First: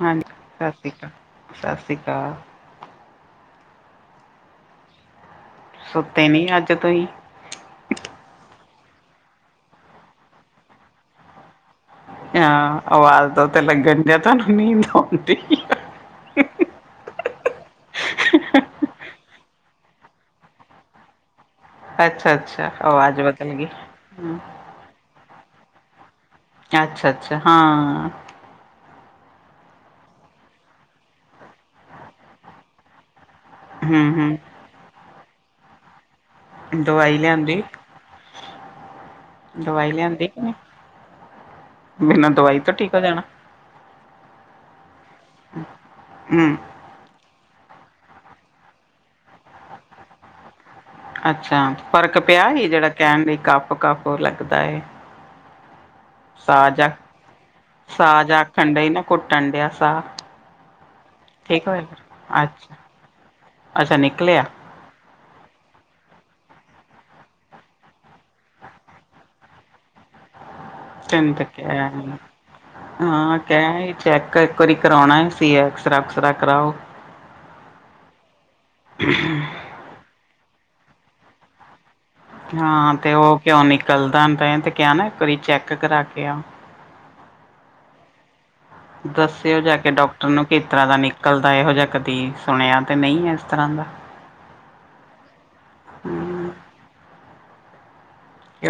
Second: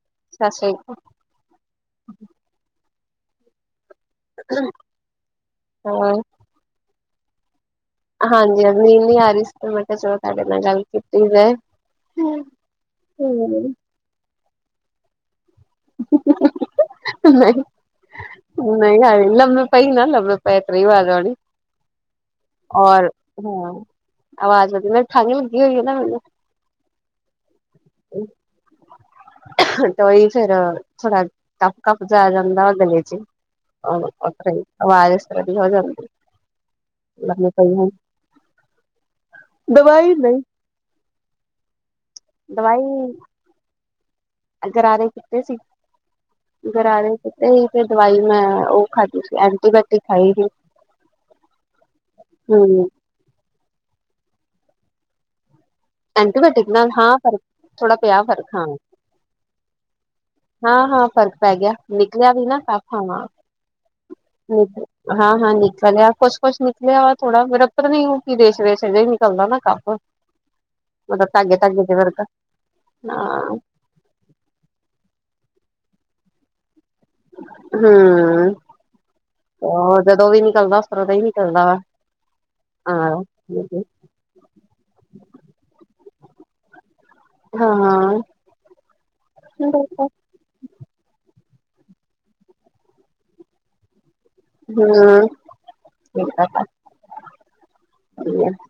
ਹਾਂਜੀ ਸਤਿ ਸ੍ਰੀ ਸਾਸੀਕਾਲ ਸਾਸੀਕਾਲ। [inaudible] ਅਕਾਲ। ਸੁੱਤੇ ਨੀ ਆੱਜ ਤੁਹੀ। ਹਾਂਜੀ- ਹਾਂਜੀ ਨੀ ਆ ਰੀ ਸੀ ਮੈਂ ਕਿਆ ਚਲੋ ਤੁਆਡੇ ਨਾਲ ਗੱਲ ਕੀਤੀ ਮੈਂ। ਹਾਂ ਆਵਾਜ਼ ਤੋ ਤੇ ਲੱਗਣ ਦਿਆ ਤੁਹਾਨੂੰ ਨੀਦ ਨੀਆਉਣਦੀ। ਨਹੀ। ਈ ਲ ਮ ਪਾਈ ਨਾ੍ਰ [unintelligible] ਪਾਈਤ ਇ ਵਦ ਵਾਲੀ ਅੱਛਾ ਅੱਛਾ ਹੋਰ ਆਵਾਜ਼ ਬਦਲ ਗਈ ਹੂੰ ਆਵਾਜ਼ ਵਦੀ ਮ ਖਾੰਗ ਲੱਗੀ ਹੋਈ ਏ ਨਾ ਮੈਨੁੂੰ ਅੱਛਾ- ਅੱਛਾ ਹਾਂ। ਤੇਹੀ ਫੇਰ ਥੋੜਾ ਟੱਪ ਕਪ ਜਾ ਜਾਂਦਾ ਵਾ ਗਲੇ 'ਚ। ਹ ਹਮ ਹਮ ਉੱਥੇ ਆਵਾਜ ਇਸ ਤਰ੍ਹਾਂ ਦੀ ਹੋ ਜਾਦੀ। ਦਵਾਈ ਲਿਆਂਦੀ। ਦਵਾਈ ਲਿਆਂਦੀ ਕੀ ਨੀ ਬਿਨਾਂ ਦਵਾਈ ਤੋ ਠੀਕ ਹੋ ਜਾਣਾ। ਗਰਾਰੇ ਕੀਤੇ ਸੀ। ਹਮ ਗਰਾਰੇ ਕੀਤੇ ਸੀ ਤੇ ਦਵਾਈ ਮੈ ਉਹ ਖਾਧੀ ਸੀ ਐਂਟੀਬਾਇਓਟਿਕ ਖਾਈ ਸੀ। ਅੱਛਾ, ਫ਼ਰਕ ਪਿਆ ਹੈ? ਹੂੰ ਜਿਹੜਾ ਕਹਿਣ ਲਈ ਕੱਪ-ਕੱਪ ਲੱਗਦਾ ਏ। ਐਂਟੀਬਾਇਓਟਿਕ ਸਾਹ ਜਾ, ਨਾਲ ਹਾਂ ਫ਼ਰਕ ਥੋੜਾ ਪਿਆ ਸਾਜ ਫ਼ਰਕ ਆਖਣ ਡਈ ਨਾ, ਘੁੱਟਣ ਡਿਆ ਸਾਹ। ਹਾਂ- ਹਾਂ ਫ਼ਰਕ ਪੈ ਠੀਕ ਗਿਆ ਨਿਕਲਿਆ ਹੋਇਆ ਵੀ ਨਾ ਅੱਛਾ ਕਫ ਹਨਾ ਅੱਛਾ ਨਿਕਲਿਆ ਠੀਕ ਏ। ਹਾਂ - ਹਾਂ ਨਿਕਲਿਆ ਕੁੱਛ- ਕੁਛ ਨਿਕਲਿਆ ਵਾ ਥੋੜਾ ਫੇਰ ਆਪਾਂ ਨੀ ਯਟਯੂਬ ਤੇ ਕੀ ਦੇਖ ਰਹੇ ਸੀ ਅਜੇ ਹੀ ਨਿਕਲਦਾ ਨਾ ਕਫ। [unintelligible] ਤਿੰਨ ਧਕਿਆ ਰਿਹਾ ਹਾਂ, ਕਹਿ ਆਂਈ ਚੈੱਕ ਇੱਕ ਵਾਰੀ ਕਰਾਉਣਾ ਏ, ਫਿਰ ਐਕਸਰਾ-ਉਕਸਰਾ ਕਰਾਓ। ਹਮ ਉਹ ਜਦੋਂ ਵੀ ਨਿਕਲਦਾ ਇਸ ਤਰਾਂ ਹੀ ਨਿਕਲਦਾ ਵਾ ਹਾਂ ਤੇ ਉਹ ਕਿਉ ਨਿਕਲਦਾ ਤੇ ਕ ਨਾ ਇੱਕ ਵਾਰੀ ਚੈੱਕ ਕਰਾ ਕੇ ਆ ਹਾਂਾਂ ਦੱਸਿਓ ਜਾ ਕੇ ਡਾਕਟਰ ਨੂੰ ਇਸ ਤਰ੍ਹਾਂ ਦਾ ਨਿਕਲਦਾ ਇਹੋ ਜਿਹਾ ਕਦੀ ਸੁਣਿਆ ਤੇ ਨਹੀਂ ਹੈ ਇਸ ਤਰ੍ਹਾਂ ਦਾ ਹੂੰ ਇਦਾ ਹੂੰ ਕਰ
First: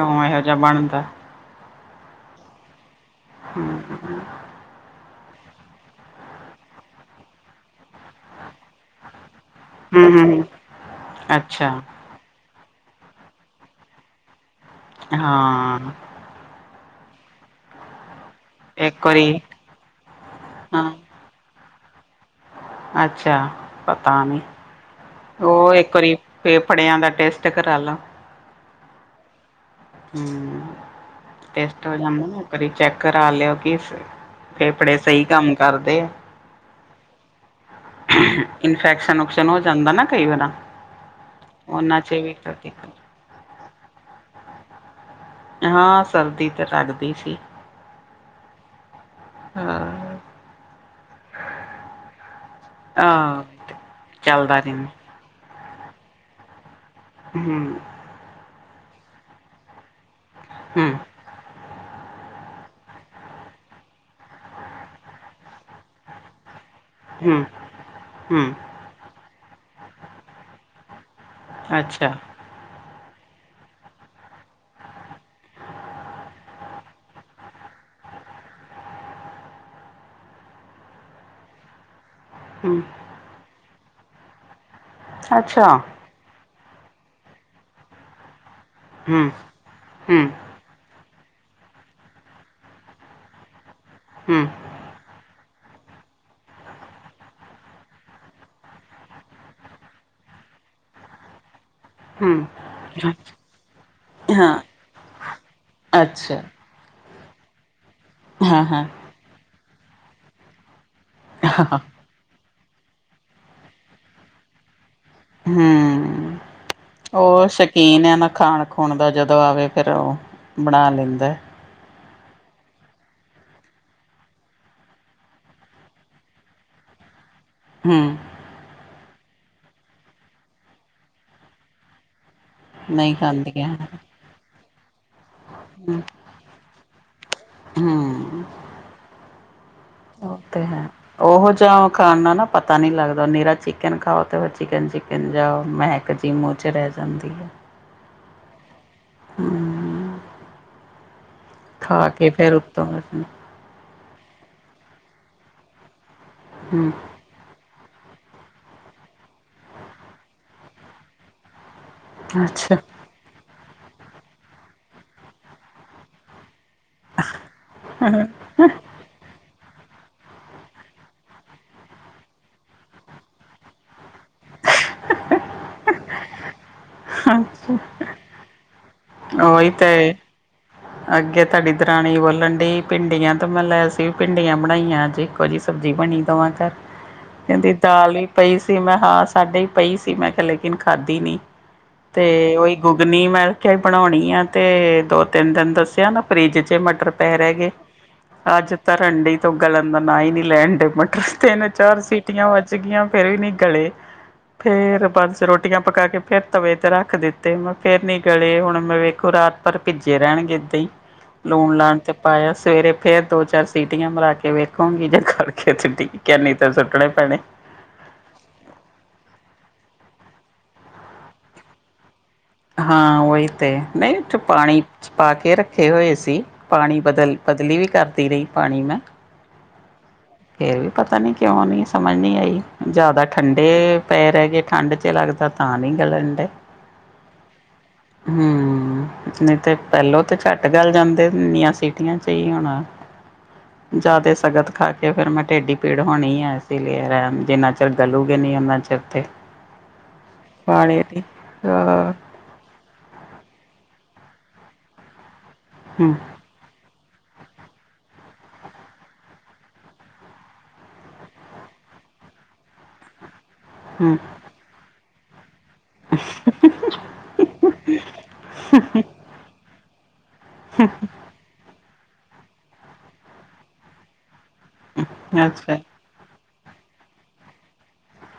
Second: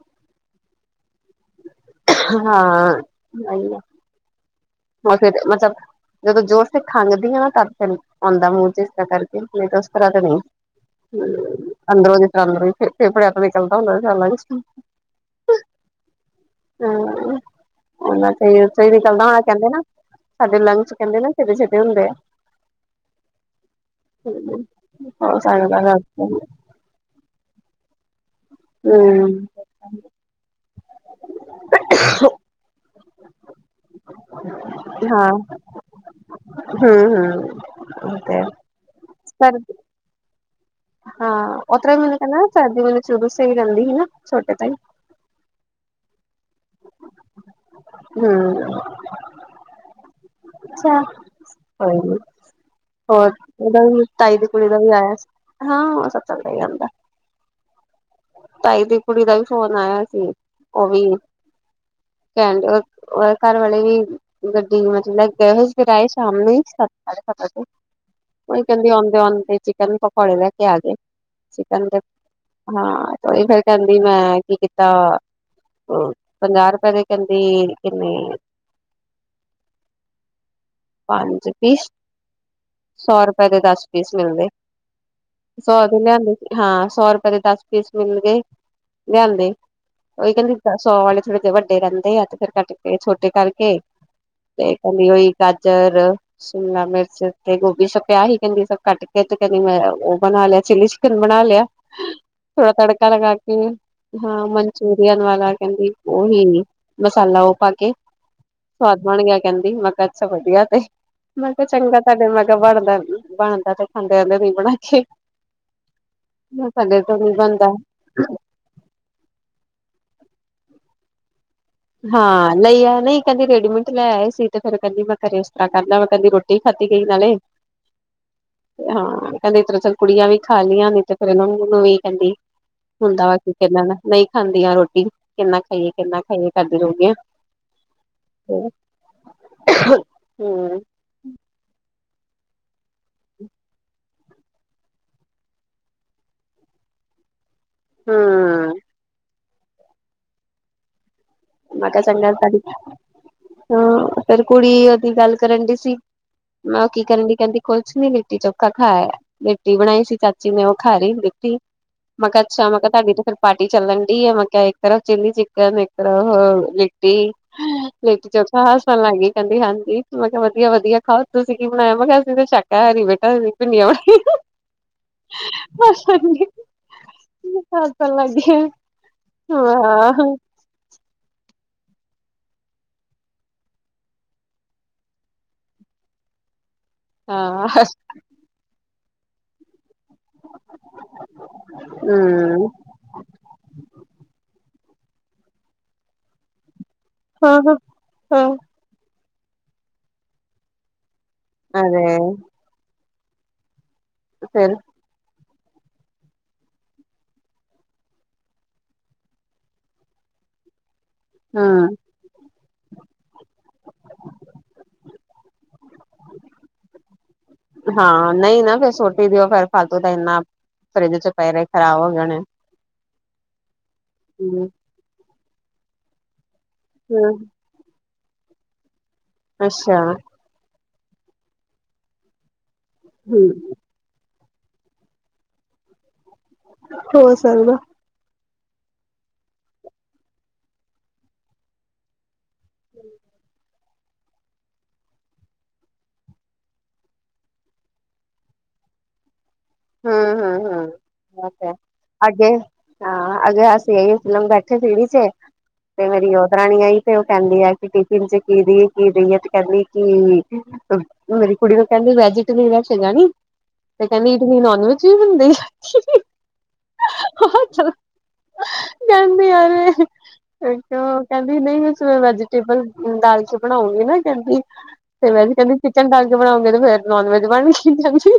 ਇਹੋ ਜਾ ਬਣਦਾ ਹਾਂ ਸਹੀ ਹੈ ਉਹ ਫਿਰ ਮਤਲਬ ਜਦੋਂ ਜੋਰ ਤੇ ਖੰਘਦੀ ਆ ਨਾ ਤਾਂ ਫਿਰ ਆਉਂਦਾ ਮੂੰਹ ਚਚ ਇਸ ਤਰ ਕਰਕੇ ਤ੍ਹਾਂ ਤੇ ਨਹੀਂ ਹੂੰ। ਅੱਛਾ ਅੰਦਰੋਂ ਚੱਲਹੀ ਫ ਫੇਪੜਿਆ ਤੇ ਨਿਕਲਦਾ ਹੁੰਦਾ ਚੱਲ ਹਾਂ ਰੇਸ਼ਾ ਇੱਕ ਨਿਕਲਦਾ ਵਾਰੀ ਹੁਣ ਕਹਿੰਦੇ ਨਾ ਸਾਡੇ ਲੰਗ ਹਾਂ ਚ ਕਹਿੰਦੇ ਨਾ ਛਿੇ ਛਿੇ ਹੁੰਦੇ ਆ ਅੱਛਾ ਪਤਾ ਨੀ ਹੋ ਉਹ ਸਕਦਾ ਇੱਕ ਵਾਰੀ ਫ ਹੂੰ ਫੇਫੜਿਆਂ ਦਾ ਟੇਸਟ ਕਰਾ ਲਓ ਹਮ ਹਾਂ ਟੈੱਸਟ ਹੋ ਜਾਂਦਾਾ ਨਾ ਇਕ ਵਾਰ ਚੈੱਕ ਕਰਾ ਲਿਓ ਕਿ ਫੇਫੜੇ ਸਹੀ ਹਾਂ ਕੰਮ ਕਰਦੇ ਆ ਹੂੰ ਹੂੰ ਉਹ ਤੇ ਇਨਫੈਕਸ਼ਨ ਉਕਸ਼ਨ ਸਰ ਹੋ ਜਾਂਦਾ ਨਾ ਕਈ ਵਾਰ ਉਹਨਾਂ ਚ ਵੀ ਕਰਦੀ ਜਦੋਂ ਸਹੀ ਰਹਿੰਦੀ ਸੀ ਨਾ ਛੋਟੇ ਤੋਂ ਹੀ ਹਾਂ ਸਰਦੀ ਤੇ ਲੱਗਦੀ ਸੀ ਹਾਂ ਅੱਛ ਹੋਰ ਆਹ ਉਹਦਾ ਵੀ ਤਾਈ ਦੀ ਚੱਲਦਾ ਕੁੜੀ ਦਾ ਰਹਿੰਦਾ ਵੀ ਆਇਆ ਸੀ ਹਾਂ ਸ ਪ ਜਾਂਦਾ ਹਮ ਤਾਈ ਦੀ ਕੁੜੀ ਦਾ ਵੀ ਫੋਨ ਆਇਆ ਸੀ ਉਹ ਹਮ ਵੀ ਕ ਘਰ ਵਾਲੇ ਵੀ ਗੱਡੀ ਮਤਲਬ ਗਏ ਹੋਏ ਫਿਰ ਆਏ ਸ਼ਾਮ ਨੂੰ ਹੀ ਹਮ ਹਮ ਉ ਕਹਿੰਦੀ ਆਉਂਦੇ ਆਉਂਦੇ ਚਿਕਨ ਪਕੌੜੇ ਲੈ ਕੇ ਆ ਗਏ ਚਿਕਨ ਅੱਛਾ ਹਾਂ ਫਿਰ ਕਹਿੰਦੀ ਮੈਂ ਕੀ ਕੀਤਾ ਪੰਜਾਹ ਰੁਪਏ ਦੇ ਕਹਿੰਦੇ ਕਿੰਨੇ ਨੀ ਪੰਜ ਪੀਸ ਹਮ ਸੌ ਰੁਪਏ ਦੇ ਦਸ ਪੀਸ ਮਿਲਦੇ ਅੱਛਾ ਸੌ ਦੇ ਲਿਆਂਦੇ ਸੀ ਹਾਂ ਸੌ ਰੁਪਏ ਦੇ ਦਸ ਮਿਲ ਗਏ ਹਮ ਲਿਆਨਦੇ ਹਮ ਉਹੀ ਕਹਿੰਦੀ ਸੌ ਵਾਲੇ ਥੋੜੇ ਜਿਹੇ ਵੱਡੇ ਰਹਿੰਦੇ ਆ ਤੇ ਫੇਿਰ ਕੱਟ ਕੇ ਛੋਟੇ ਕਰਕੇ ਹਮ ਫਿਰ ਤਲੀ ਹੋਈ ਗਾਜਰ ਸ਼ਿਮਲਾ ਮਿਰਚ ਤੇ ਗੋਭੀ ਸਬ ਪਿਆ ਹੀ ਕਹਿੰਦੀ ਸਭ ਕਟ ਕੇ ਤੇ ਕਹਦੀ ਮੈਂ ਉਹ ਬਣਾ ਲਿਆ ਚੀ ਚਿਕਨ ਬਣਾ ਲਿਆ ਹਮ ਥੋੜਾ ਤੜਕਾ ਲਗਾ ਕੇ ਹਾਂ ਮਨਚੂਰੀਅਨ ਵਾਲਾ ਕਹਿੰਦੀ ਅੱਛਾ ਉਹੀ ਮਸਾਲਾ ਉਹ ਪਾ ਕੇ ਹਾਂ ਸਵਾਦ ਬਣ ਗਿਆ ਕਹਿੰਦੀ ਮੈ ਕਿਹਾ ਵਧੀਆ ਤੇ ਮੈਂ ਕਿਹਾ ਹਾਂ ਚੰਗਾ ਤੁਹਾਡੇ ਮੈਂ ਕਿਹਾ ਬਣਦਾ ਬਣਦਾ ਤੇ ਖਾਂਦੇ ਰਹਿੰਦੇ ਨ ਬਣਾ ਕੇ [unintelligible] ਹੈ ਸਾਡੇ ਤੋਂ ਨੀ ਉਹ ਬਣਦਾ ਸ਼ਕੀਨ ਆ ਨਾ ਖਾਣ ਹੁਣ ਦਾ ਜਦੋਂ ਆਵੇ ਫਿਰ ਉਹ ਬਣਾ ਲੈਂਦਾ ਐ ਹਾਂ ਨਹੀਂ ਐ ਨਹੀਂ ਕਹਿੰਦੀ ਰੇਡੀਮੇਟ ਲੈ ਆਏ ਸੀ ਤੇ ਫਿਰ ਕਹਿੰਦੀ ਮੈਂ ਘਰੇ ਇਸ ਤਰ੍ਹਾਂ ਕਰਦਾ ਮੈਂ ਕਹਿੰਦੀ ਰੋਟੀ ਰ [unintelligible] ਖਾਤੀ ਗਈ ਨਾਲੇ ਹਮ ਹਾਂ ਕਹਿੰਦੇ ਚੱਲ ਫਿਰ ਕੁੜੀਆਂ ਵੀ ਖਾ ਲਈਆਂ ਨੇ ਤੇ ਫੇਰ ਇਹਨਾਂ ਨੂੰ ਵੀ ਕਹਿੰਦੀ ਨਹੀਂ ਹੁੰਦਾ ਵਾ ਖਾਂਦੀਆਂ ਕਿਨਾਂ ਨਹੀਂ ਖਾਂਦੀਆਂ ਰੋਟੀ ਕਿੰਨਾ ਖਾਈਏ ਕਿੰਨਾ ਖਾਈਏ ਕਰਦੀ ਹੋਣ ਗਈਆਂ ਹੂੰ ਉਹ ਤੇ ਹੈ। [unintelligible] ਉਹੋ ਜਿਹਾ ਖਾਣ ਨਾਲ ਨਾ ਪਤਾ ਨੀ ਲੱਗਦਾ ਨਿਰਾ ਚਿਕਨ ਖਾਓ। ਉਹ ਚਿਕਨ ਚਿਕਨ ਜਾਂ ਮਹਿਕ ਜੀ ਮੂੰਹ 'ਚ ਰਹਿ ਜਾਂਦੀ ਹੂੰ ਹੂੰ, [unintelligible] ਮ ਕਿਹਾ ਖਾ ਸਗ ਕੇ ਫੇਰ [unintelligible] ਉੱਤੋਂ ਹੂੰ ਹਾਂ ਫਿਰ ਕੁੜੀ ਉਹਦੀ ਗੱਲ ਕਰਨ ਡੀ ਸੀ ਮੈਂ ਉਹ ਕੀ ਕਰਨ ਡੀ ਕਹਿੰਦੀ ਕੁਛ ਨੀ ਲਿੱਟੀ ਚੋਖਾ ਖਾਇਆ ਲਿੱਟੀ ਬਣਾਈ ਸੀ ਚਾਚੀ ਨੇ ਉਹ ਖਾ ਰੀ ਲਿੱਟੀ ਮ ਕ ਅੱਛਾ ਮ ਕਿ ਤਾਡੀ ਤ ਫਿਰ ਪਾਰਟੀ ਚੱਲਣ ਡੀ ਮੈਂ ਕਿਹਾ ਇੱਕ ਤਰਫ ਚਿੱਲੀ ਚਿਕਨ ਇੱਕ ਤਰਫ ਅ ਲਿ ਟੀ ਲਿਟੀ ਚੋਖਾ ਹਸਣ ਲਗ ਗੀ ਕਹਿੰਦੀ ਹਾਂਜੀ ਮ ਕਿਹਾ ਵਧੀਆ ਵੀਆ ਖਾਓ ਤੁਸੀਂ ਕੀ ਬਣਾਇਆ ਮ ਕਿਹਾ ਅਸੀਂ ਤਾਂ ਸ਼ਾਕਾਹਾਰੀ ਬੇਟਾ ਅਸੀਂ ਤਾਂ ਭਿੰਡੀਆਂ ਬਣਾਈ। ਲੱਗ [unintelligible] ਉਹੀ ਤੇ [unintelligible] ਅੱਗੇ ਤੁਹਾਡੀ ਦਰਾਣੀ ਬੋਲਣ ਡੀ ਭਿੰਡੀਆਂ ਤੋਂ ਮੈਂ ਲੈ ਅਸੀਂ ਵੀ ਭਿੰਡੀਆਂ ਬਣਾਈਆਂ ਜੇ ਕੋ ਜੀ ਸਬਜ਼ੀ ਬਣੀ ਦੋਵਾਂ ਘਰ ਕਹਿੰਦੀ ਦਾਲ ਈ ਪਈ ਸੀ ਮੈਂ ਹਾਂ ਸਾਡੇ ਹੀ ਪਈ ਸੀ ਮੈਂ ਕਿਹਾ ਲੇਕਿਨ ਖਾਧੀ ਨੀ ਤੇ ਉਹੀ ਗ ਨੀ ਮੈਂ ਖਿਆ ਬਣਾਉਣੀ ਆ ਤੇ ਦੋ ਤਿੰਨ ਦਿਨ ਦੱਸਿਆ ਨਾ ਫਰਿਜ ਚ ਮਟਰ ਪੈ ਰਹਿ ਗੇ ਅੱਜ ਧਰਨ ਡੀ ਤੇ ਉਹ ਗਲਣ ਦਾ ਨਾ ਹੀ ਨੀ ਲੈਣ ਡੇ ਮਟਰ ਤਿੰਨ ਚਾਰ ਸੀਟੀਆਂ ਵੱਜ ਗਈਆਂ ਫੇਰ ਵੀ ਨੀ ਗਲੇ ਫਿਰ ਫੇਰ ਬਸ ਰੋ ਟੀਆਂ ਪਕਾ ਕੇ ਫੇਰ ਤਵੇ ਤੇ ਰੱਖ ਦਿੱਤੇ ਮੈਂ ਫੇਰ ਨੀ ਗਲੇ ਹੁਣ ਮੈਂ ਵੇਖੋ ਰਾਤ ਭਰ ਭਿੱਜੇ ਰਹਿਣਗੇ। ਅਤੇ [unintelligible] ਲੂਣ ਹੂੰ ਲਾਣ ਤੇ ਪਾਇਆ ਸਵੇਰੇ ਫੇਰ ਦੋ ਚਾਰ ਸੀਟੀਆਂ ਮਰਾ ਕੇ ਵੇਖੂੰਗੀ ਜੇ ਗਲਗੇ ਗੇ ਆ ਨੀ ਤੇ ਸੁੱਟਣੇ ਪੈਣੇ। ਹਾਂ ਨਹੀਂ ਨਾ ਫੇਰ ਸੁਟ ਈ ਦਿਓ ਫੇਰ ਫਾਲਤੂ ਤਾਂ ਇੰਨਾ ਫਰਿੱਜ ਚ ਪਏ ਰਹੇ ਖ਼ਰਾਬ ਹੋ ਜਾਣੇ ਹਾਂ ਉਹੀ ਤੇ ਨਹੀਂ ਥ ਪਾਣੀ ਚ ਪਾ ਕੇ ਰੱਖੇ ਹੋਏ ਸੀ। ਪਾਣੀ ਬਦਲ ਹੂੰ ਬਦਲੀ ਵੀ ਕਰਦੀ ਰਹੀ ਪਾਣੀ ਮੈਂ। ਅੱਛਾ ਫੇਰ ਵੀ ਪਤਾ ਨੀ ਕਿਉਂ ਨਹੀਂ ਸਮਝ ਨਹੀਂ ਆਈ ਜ਼ਿਆਦਾ ਹੂੰ ਠੰਡੇ ਪੈਰ ਰਹਿ ਗਏ ਠੰਡ 'ਚ ਲੱਗਦਾ ਤਾਂ ਨਹੀਂ ਗਲਣਡਏ ਹੋ ਸਕਦਾ ਹਮ ਨਹੀਂ ਤੇ ਪਹਿਲੋਂ ਤੇ ਝੱਟ ਗੱਲ ਜਾਂਦੇ ਇਨੀਆਂ ਸੀ- - ਪਤੀਆਂ [unintelligible] ਚਹੀ ਹੋਣਾ। ਜ਼ਿਆਦਾ ਸਗਤ ਖਾ ਕੇ ਫੇਰ ਮੈਂ ਟਢੇਡੀ ਪੀੜ ਹੋਣੀ ਆ ਇਸ ਲਈ ਰਹਿ ਨਾ ਚਕ ਗਲੂਗੇ ਨਹੀਂ ਓਨਾ ਚਿਰ ਤੇ ਹੂੰ ਹੂੰ ਪਾਣੀ ਦੀ ਹੂੰ, ਤੇ ਹਾਂ ਅੱਗੇ ਹਾਂ ਅੱਗੇ ਅਸੀਂ ਆਈ ਫਿਲਮ ਬੈਠੇ ਸੀੜੀ ਚ ਤੇ ਹੂੰ ਮੇਰੀ ਓਹ ਰਾਣੀ ਆਈ। ਤੇ ਉਹ ਕਹਿੰਦੀ ਐ ਕਿ ਟਿਫਿਨ ਚ ਕੀ ਦੀਈਏ ਕੀ ਦੇਈਏ ਤੇ ਕਹਿੰਦੀ ਕਿ ਮੇਰੀ ਕੁੜੀ ਨੂੰ ਕਹਿੰਦੀ ਵੈਜੀਟਬਸਗਾ ਨਿੰਮ [unintelligible] ਤੇ ਹੂੰ ਕਹਿੰਦੀ ਇਡਲੀ ਨੋਨ ਵੈਜ ਵੀ ਬਣਦੇ ਆ ਕਹਿੰਦੀ ਅਰੇ ਕਹਿੰਦੀ ਨਹੀਂ ਮੈਂਵੇ [unintelligible] ਵੈਜੀਟੇਬਲ ਦਾਲ ਚ ਬਣਾਉਂਗੀ ਨਾ ਕਹਿੰਦੀੈ ਕਹਿੰਦੀ ਅੱਛਾ ਕਿ ਚਡਾਲ ਕੇ ਬਣਾਉਂਗੇ ਤੇ [unintelligible] ਫਰ ਨੋਨ ਵੈਜ ਬਣਗੀ ਕਹਿੰਦੀ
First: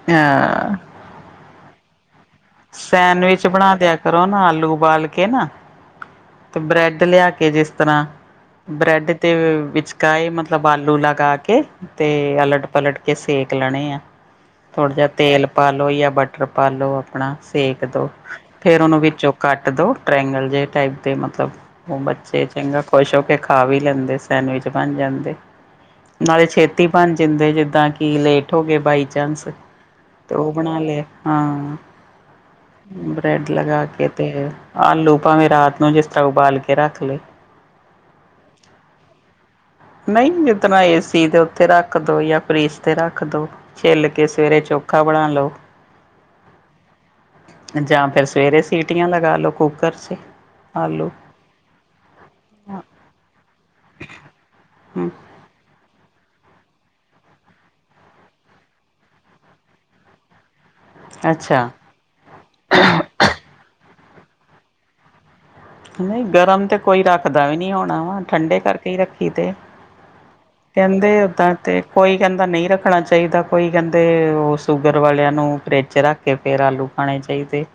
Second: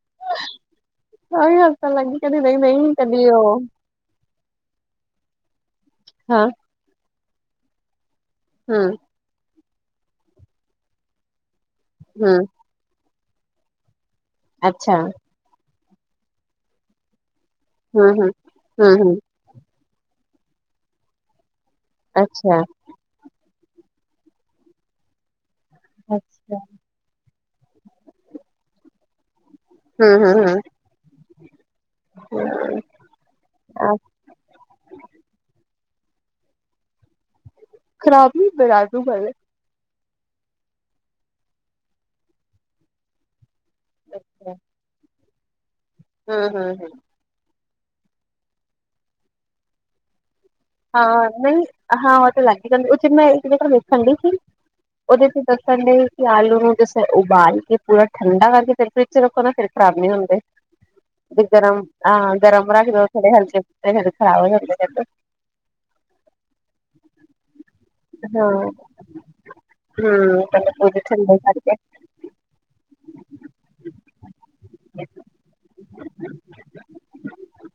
[unintelligible] ਮੈਂ ਵੀ ਹੱਸਣ ਲਗ ਗੀ, ਕੈਂਦੀ ਨਈ-ਨਈ ਕਦੀ ਔ ਸੈਂਡਵਿਚ ਬਣਾ ਦਿਆ ਕਰੋ ਨਾ ਆਲੂ ਉਬਾਲ ਕੇ ਨਾ ਹਾਂ। ਤੇ ਬ੍ਰੈਡ ਲਿਆ ਕੇ ਜਿਸ ਤਰ੍ਹਾਂ, ਹੂੰ ਬ੍ਰੈਡ ਤੇ ਵਿੱਚਕਾਏ ਮਤਲਬ ਆਲੂ ਲਗਾ ਕੇ ਤੇ ਹੂੰ ਅਲਟ ਪਲਟ ਕੇ ਸੇਕ ਲੈਣੇ ਆ ਥੋੜ੍ਹਾ ਅੱਛਾ ਜਿਹਾ ਤੇਲ ਪਾ ਲੋ ਜਾਂ ਬਟਰ ਪਾ ਲੋ ਆਪਣਾ ਏਕ ਦੋ ਹੂੰ ਹੂੰ ਫੇਰ ਹੂੰ ਔਨੂੰ ਹੂੰ ਵਿੱਚੋਂ ਕੱਟ ਦੋ, ਟ੍ਰੇਂਗਲ ਜੇ ਟਾਈਪ ਦੇ ਮਤਲਬ ਔ ਬੱਚੇ ਅੱਛਾ ਚੰਗਾ ਖੁਸ਼ ਹੋ ਕੇ ਖਾ ਵੀ ਲੈਂਦੇ ਸੈਂਡਵਿਚ ਬਣ ਜਾਂਦੇ, ਨਾਲੇ ਅੱਛਾ ਛੇਤੀ ਤੇ ਬਣ ਜਾਂਦੈ ਜਿੱਦਾਂ ਕਿ ਲੇਟ ਹੋ ਗਏ ਬਾਈ ਚਾਂਸ ਹੂੰ ਹੂੰ ਤੇ ਔ ਬਣਾ ਲਿਆ। ਹਾਂ। [unintelligible] ਹੂੰ, ਬਰੈਡ ਲਗਾ ਹੂੰ ਕੇ ਤੇ ਆਲੂ ਭਾਵੇਂ ਰਾਤ ਨੂੰ ਜਿਸ ਤਰ੍ਹਾਂ ਉਬਾਲ ਕੇ ਰੱਖ ਲੇ ਖ਼ਰਾਬ ਨੀ ਹੁੰਦੇ ਰਾਤ ਨੂੰ ਉਬਾਲੇ। ਨਈ ਜਿਤਰਾਂ ਏ ਸੀ ਦੇ ਉੱਤੇ ਰੱਖ ਦੋ ਯਾਂ ਫਰਿਜ ਤੇ ਰੱਖ ਦੋ ਛਿੱਲ ਕੇ ਸਵੇਰੇ ਚੋਖਾ ਬਣਾ ਲੌ। ਹੂੰ, ਹੂੰ, ਹੂੰ। ਜਾਂ ਫੇਰ ਸਵੇਰੇ ਸੀਟੀਆਂ ਲਗਾ ਲੋ ਕੂੱਕਰ 'ਚ ਈ। ਹਾਂ ਨਈ, ਹਾਂ ਔ ਤੇ ਲੱਗ ਈ ਜਾਂਦੇ ਔਚ, ਮੈ ਇੱਕ ਜਗ੍ਹਾ ਵੇਖਣ ਗਈ ਸੀ ਹੂੰ ਔਦੇ ਤੇ ਦੱਸਣ ਡਏ ਕਿ ਆਲੂ ਨੂੰ ਜਿਸਲੇ ਉਬਾਲ ਕੇ, ਪੂਰਾ ਠੰਡਾ ਕਰਕੇ ਫਿਰ ਫ੍ਰਿਜ 'ਚ ਰੱਖੋ ਨਾ ਫਿਰ ਖਰਾਬ ਨੀ ਹੁੰਦੇ। ਤੇ ਅੱਛਾ ਗਰਮ, ਹਾਂ ਗਰਮ ਰੱਖ ਦੋ ਥੋੜੇ ਹਲਕੇ [unintelligible] ਖਰਾਬ ਹੋ ਜਾਣਗੇ ਤੁਆਡੇ। ਨਈ ਗਰਮ ਤੇ ਕੋਈ ਰੱਖਦਾ ਵੀ ਨਈ ਹੋਣਾ ਵਾ, ਠੰਡੇ ਕਰਕੇ ਈ ਰੱਖੇ ਦੇ ਆ। ਹੂੰ। ਕੈਂਦੇ ਔਦਾਂ ਤੇ ਕੋਈ ਕੈਂਦਾ ਨਈ ਰੱਖਣਾ ਚਾਈਦਾ ਕੋਈ ਕੈਂਦੇ ਔ ਸ਼ੂਗਰ ਵਾਲਿਆਂ ਨੂੰ ਫ੍ਰਿਜ 'ਚ ਰੱਖ ਕੇ ਫਿਰ ਆਲੂ ਖਾਣੇ ਚਾਹੀਦੇ।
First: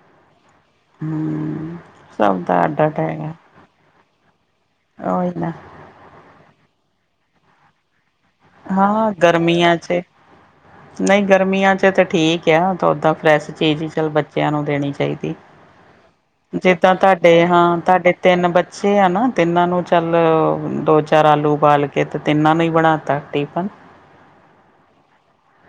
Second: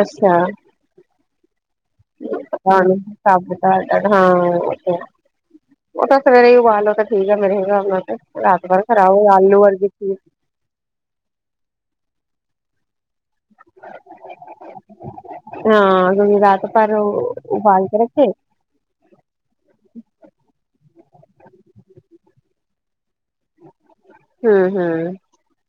ਅੱਛਾ। ਹੂੰ। ਸਭ ਦਾ [unintelligible] ਅੱਡ ਪਤਾ ਨਈ, [unintelligible] ਹਾਂ। ਔ ਈ ਨਾ। ਔ ਤਾਂ ਸਵੇਰੇ ਈ ਉਬਾਲ ਲੋ ਤਾ ਠੀਕ ਐ ਮੇਰੇ ਹਿਸਾਬ ਨਾਲ ਤੇ ਰਾਤ ਭਰ ਖਰਾਬ [unintelligible] ਆਲੂ ਵਰਗੀ ਚੀਜ ਨਈ ਗਰਮੀਆਂ 'ਚ ਤ ਠੀਕ ਐ ਤਾਂ ਔਦਾਂ ਫਰੈਸ਼ ਚੀਜ਼ ਹੀ ਫੇਰ ਬੱਚਿਆਂ ਨੂੰ ਦੇਣੀ ਚਾਈਦੀ। ਹਾਂ ਕਿਉਂਕਿ ਰਾਤ ਭਰ ਜਿੱਦਾਂ ਤੁਹਾਡੇ ਹਾਂ, ਉਬਾਲ ਕੇ ਤਾਡੇ ਰੱਖੇ ਤਿੰਨ ਬੱ ਚਿਆਂ ਨੂੰ, ਤਿੰਨਾਂ ਨੂੰ ਚੱਲ ਦੋ-ਚਾਰ ਆਲੂ ਉਬਾਲ ਕੇ ਤੇ ਤਿੰਨਾਂ ਨੂੰ ਈ ਬਣਾ ਤਾ। ਟਿਫਨ ਹਮ ਹਮ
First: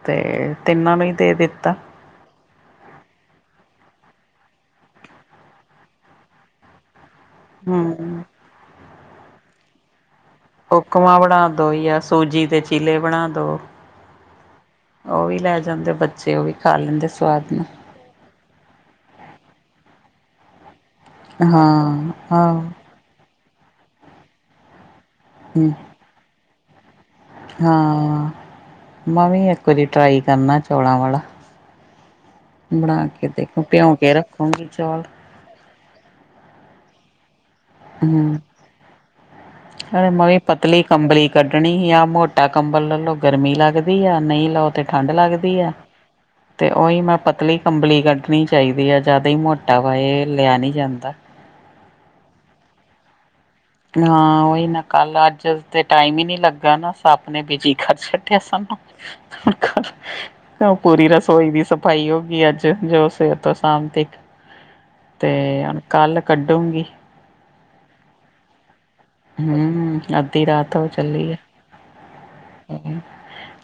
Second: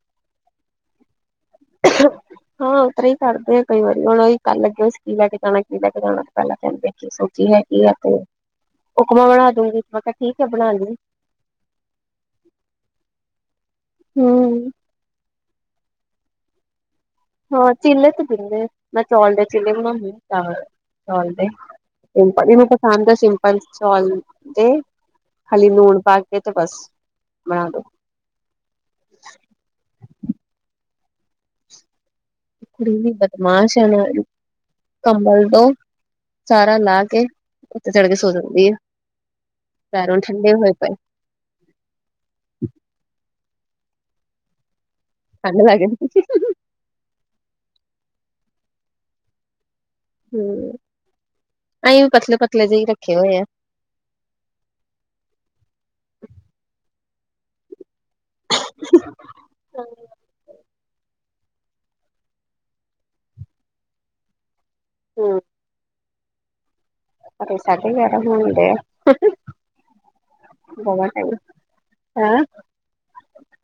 ਤੇ ਤਿੰਨਾਂ ਨੂੰ ਈ ਦੇ ਦਿੱਤਾ। [unintelligible] ਹਾਂ ਉਤਰਾਂ ਹੀ ਕਰਦੇ ਆ ਕਈ ਵਾਰੀ ਹੁਣ ਐ ਈ ਕਰਨ ਲੱਗੇ ਅਸੀ ਕੀ ਲੈ ਕੇ ਜਾਣੈ, ਕੀ ਲੈ ਕੇ ਜਾਣੈ ਪੈਲਾਂ ਕੈਂਦੇ ਕਿ ਸਬਜੀ ਹੈਗੀ ਆ ਤੇ ਹੂੰ। ਉਕਮਾਂ ਬਣਾ ਦੋ ਮੈਂ ਕਿਆ ਠੀਕ ਐ। ਉਕਮਾਂ ਬਣਾ ਦੋ ਯਾਂ ਸੂਜੀ ਦੇ ਚੀਲੇ ਬਣਾ ਦੋ। ਹਮ ਔ ਵੀ ਲੈ ਜਾਂਦੇ ਬੱਚੇ ਔ ਵੀ ਖਾ ਲੈਂਦੇ ਸਵਾਦ ਨਾਲ। ਚਿੱਲੇ ਤੇ ਬਿੰਲੇ ਮੈਂ ਚੌਲ ਦੇ ਚਿੱਲੇ ਬਨਾਂਦੀ ਚੋਲ ਦੇ, ਹਾਂ [unintelligible] ਆਹੋ। ਖਾਂਦੇ ਸਿੰਪਲ ਚੋਲ ਦੇ ਖਾਲੀ ਲੂਣ ਪਾ ਕੇ ਤੇ ਬਸ। ਬਣਾ ਦੋ ਹਾਂ, ਮੈਂ ਵੀ ਇੱਕ ਵਾਰੀ ਟਰਾਈ ਕਰਨਾ ਚੌਲਾਂ ਵਾਲਾ। ਇੱਕ ਕੁੜੀ ਬਣਾ ਵੀ ਕੇ ਦੇਖੋ ਬਦਮਾਸ਼ ਐ ਭਿਉਂ ਕੇ ਨਾਲ ਰੱਖੂਗੀ ਚੌਲ ਕੰਬਲ ਦੋ ਸਾਰਾ ਲਾਅ ਕੇ ਉੱਤੇ ਚੜ੍ਹ ਕੇ ਸੋ ਹਮ ਜਾਂਦੀ ਏ। ਅਰੇ ਪੈਰ ਹੋਨ ਮੈਂ ਵੀ ਠੰਡੇ ਹੋਏ ਪਤਲੀ ਪਏ ਨ। ਕੰਬਲੀ ਕੱਢਣੀ ਹੀ ਆ। ਮੋਟਾ ਕੰਬਲ ਲਲੌ ਗਰਮੀ ਲੱਗਦੀ ਆ, ਨਈ ਲਔ ਤੇ ਠੰਢ ਲੱਗਦੀ ਆ। ਤੇ ਔਈ ਮੈਂ ਪਤਲੀ ਕੰਬਲੀ ਕੱਢਣੀ ਚਾਈਦੀ ਆ ਜਾਦਾ ਈ ਮੋਟਾ ਵਾ ਏ ਲਿਆ ਨਈ ਜਾਂਦਾ। ਅਹੀ ਵੀ ਪਤਲੇ-ਪਤਲੇ ਜੇ ਈ ਰੱਖੇ ਹੋਏ ਆ। ਹਾਂ ਉਹੀ ਨਾ, ਕੱਲ ਅੱਜ ਤੇ ਟਾਈਮ ਹੀ ਨੀ ਲੱਗਾ ਨਾ ਸੱਬ ਨੇ ਬਿਜੀ। ਘਰ ਛੱਡਿਆ ਸਾਨੂੰ, ਪੂਰੀ ਰਾਤ ਰਸੋਈ ਦੀ ਸਫ਼ਾਈ ਹੋ ਗਈ ਅੱਜ, ਜੋ ਸਵੇਰ ਤੋਂ ਸਾਮ ਤੱਕ ਹੂੰ ਕੱਲ੍ਹ ਕੱਢੂਗੀ ਪਰ ਸਾਡੇ ਗਿਆਰਹ ਹੋਣ ਗੇ। ਹੂੰ, ਅੱਧੀ ਰਾਤ ਹੋ ਬਹੁਤ ਚੱਲੀ ਟਾਈਮ ਆ। ਹੈਂ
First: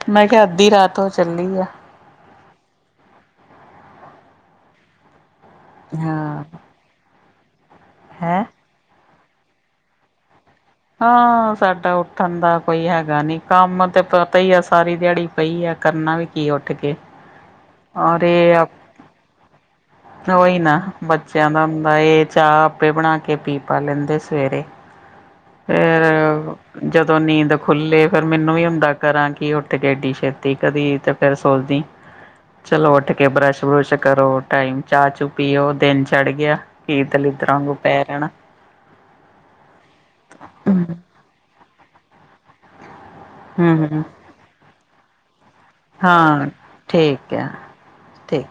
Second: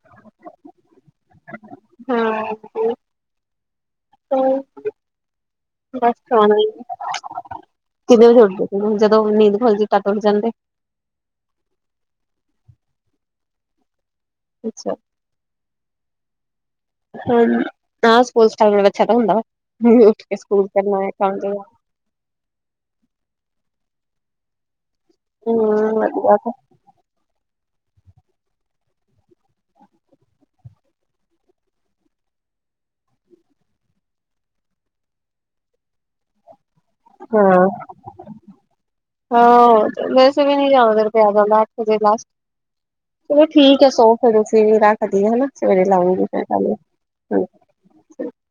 ਮੈਂ ਕਿਆ ਅੱਧੀ ਰਾਤ ਹੋ ਚੱਲੀ ਆ। ਹੂ ਔ ਹ, ਬਸ ਹਾਂ, ਖਾਣਾ ਹੀ ਹੈ। ਕਿੰਨੇ ਵਜੇ ਹੈਂ। ਉੱਠਦੇ ਹੋ, ਜਦੋਂ ਨੀਂਦ ਖੁੱਲ ਜਾਂਦੀ ਹੈ ਤਦ ਉੱਠ ਜਾਂਦੇ ਹੋ ਹਾਂ ਸਾਡਾ ਉੱਠਣ ਦਾ ਕੋਈ ਹੈਗਾ ਨੀ, ਕੰਮ ਤੇ ਪਈ ਆ, ਅੱਛਾ ਸਾਰੀ ਦਿਹਾੜੀ ਪਈ ਆ ਕਰਨਾ ਵੀ ਕੀ ਉੱਠ ਕੇ ਹਾਂ ਹ ਔਰ ਸਕੂਲ ਸਟਾਰਟ ਇਹ ਬਚਿਆ ਦਾ ਤਾਂ ਹੁੰਦਾ ਵਾ, ਉੱਠ ਕੇ ਸਕੂਲ ਕਰਨਾ ਕੰ ਬ ਇਹ ਚਾਹ ਆਪੇ ਬਣਾ ਕੇ ਪੀ ਪਾ ਲੈਂਦੇ ਸਵੇਰੇ ਹੂ ਫੇਰ ਵਧੀਆ ਹੈ ਜਦੋਂ ਨੀਂਦ ਖੁੱਲੇ, ਫੇਰ ਮੈਨੂੰ ਵੀ ਹੁੰਦਾ, ਕਰਾਂ ਕੀ ਉੱਠ ਕੇਡੀ ਛੇਤੀ ਕਦੀ ਤੇ ਫਿਰ ਸੋਚ ਦੀ ਚਲੋ ਉੱਠ ਕੇ ਬਰੱਸ਼ ਬੁਰਸ਼ ਕਰੋ, ਟਾਈਮ ਚਾਹ ਚੂ ਪੀਓ, ਦਿਨ ਚੜ ਗਿਆ ਕੀ ਦਲਿਦਰਾਂ ਹਾਂ, ਵਾਂਗੂੰ ਪੈ ਜਾਣਾ ਹਾਂ ਵੈਸੇ ਵੀ ਨਹੀਂ ਹੂੰ, ਜਿਆਦਾ ਪਿਆ ਜਾਂਦਾ, ਅੱਠ ਵਜੇ ਲਾਸਟ ਚਲੋ ਠੀਕ ਹੈ, ਹੂੰ। ਸੋਹ ਫਿਰ ਤੁਸੀਂ ਵੀ ਰੱਖਦੀ ਹੈਨਾ, ਸਵੇਰੇ ਲਾਉਗੀ ਹਾਂ ਫੱਲ ਠੀਕ ਹ ਹੈ ਠੀਕ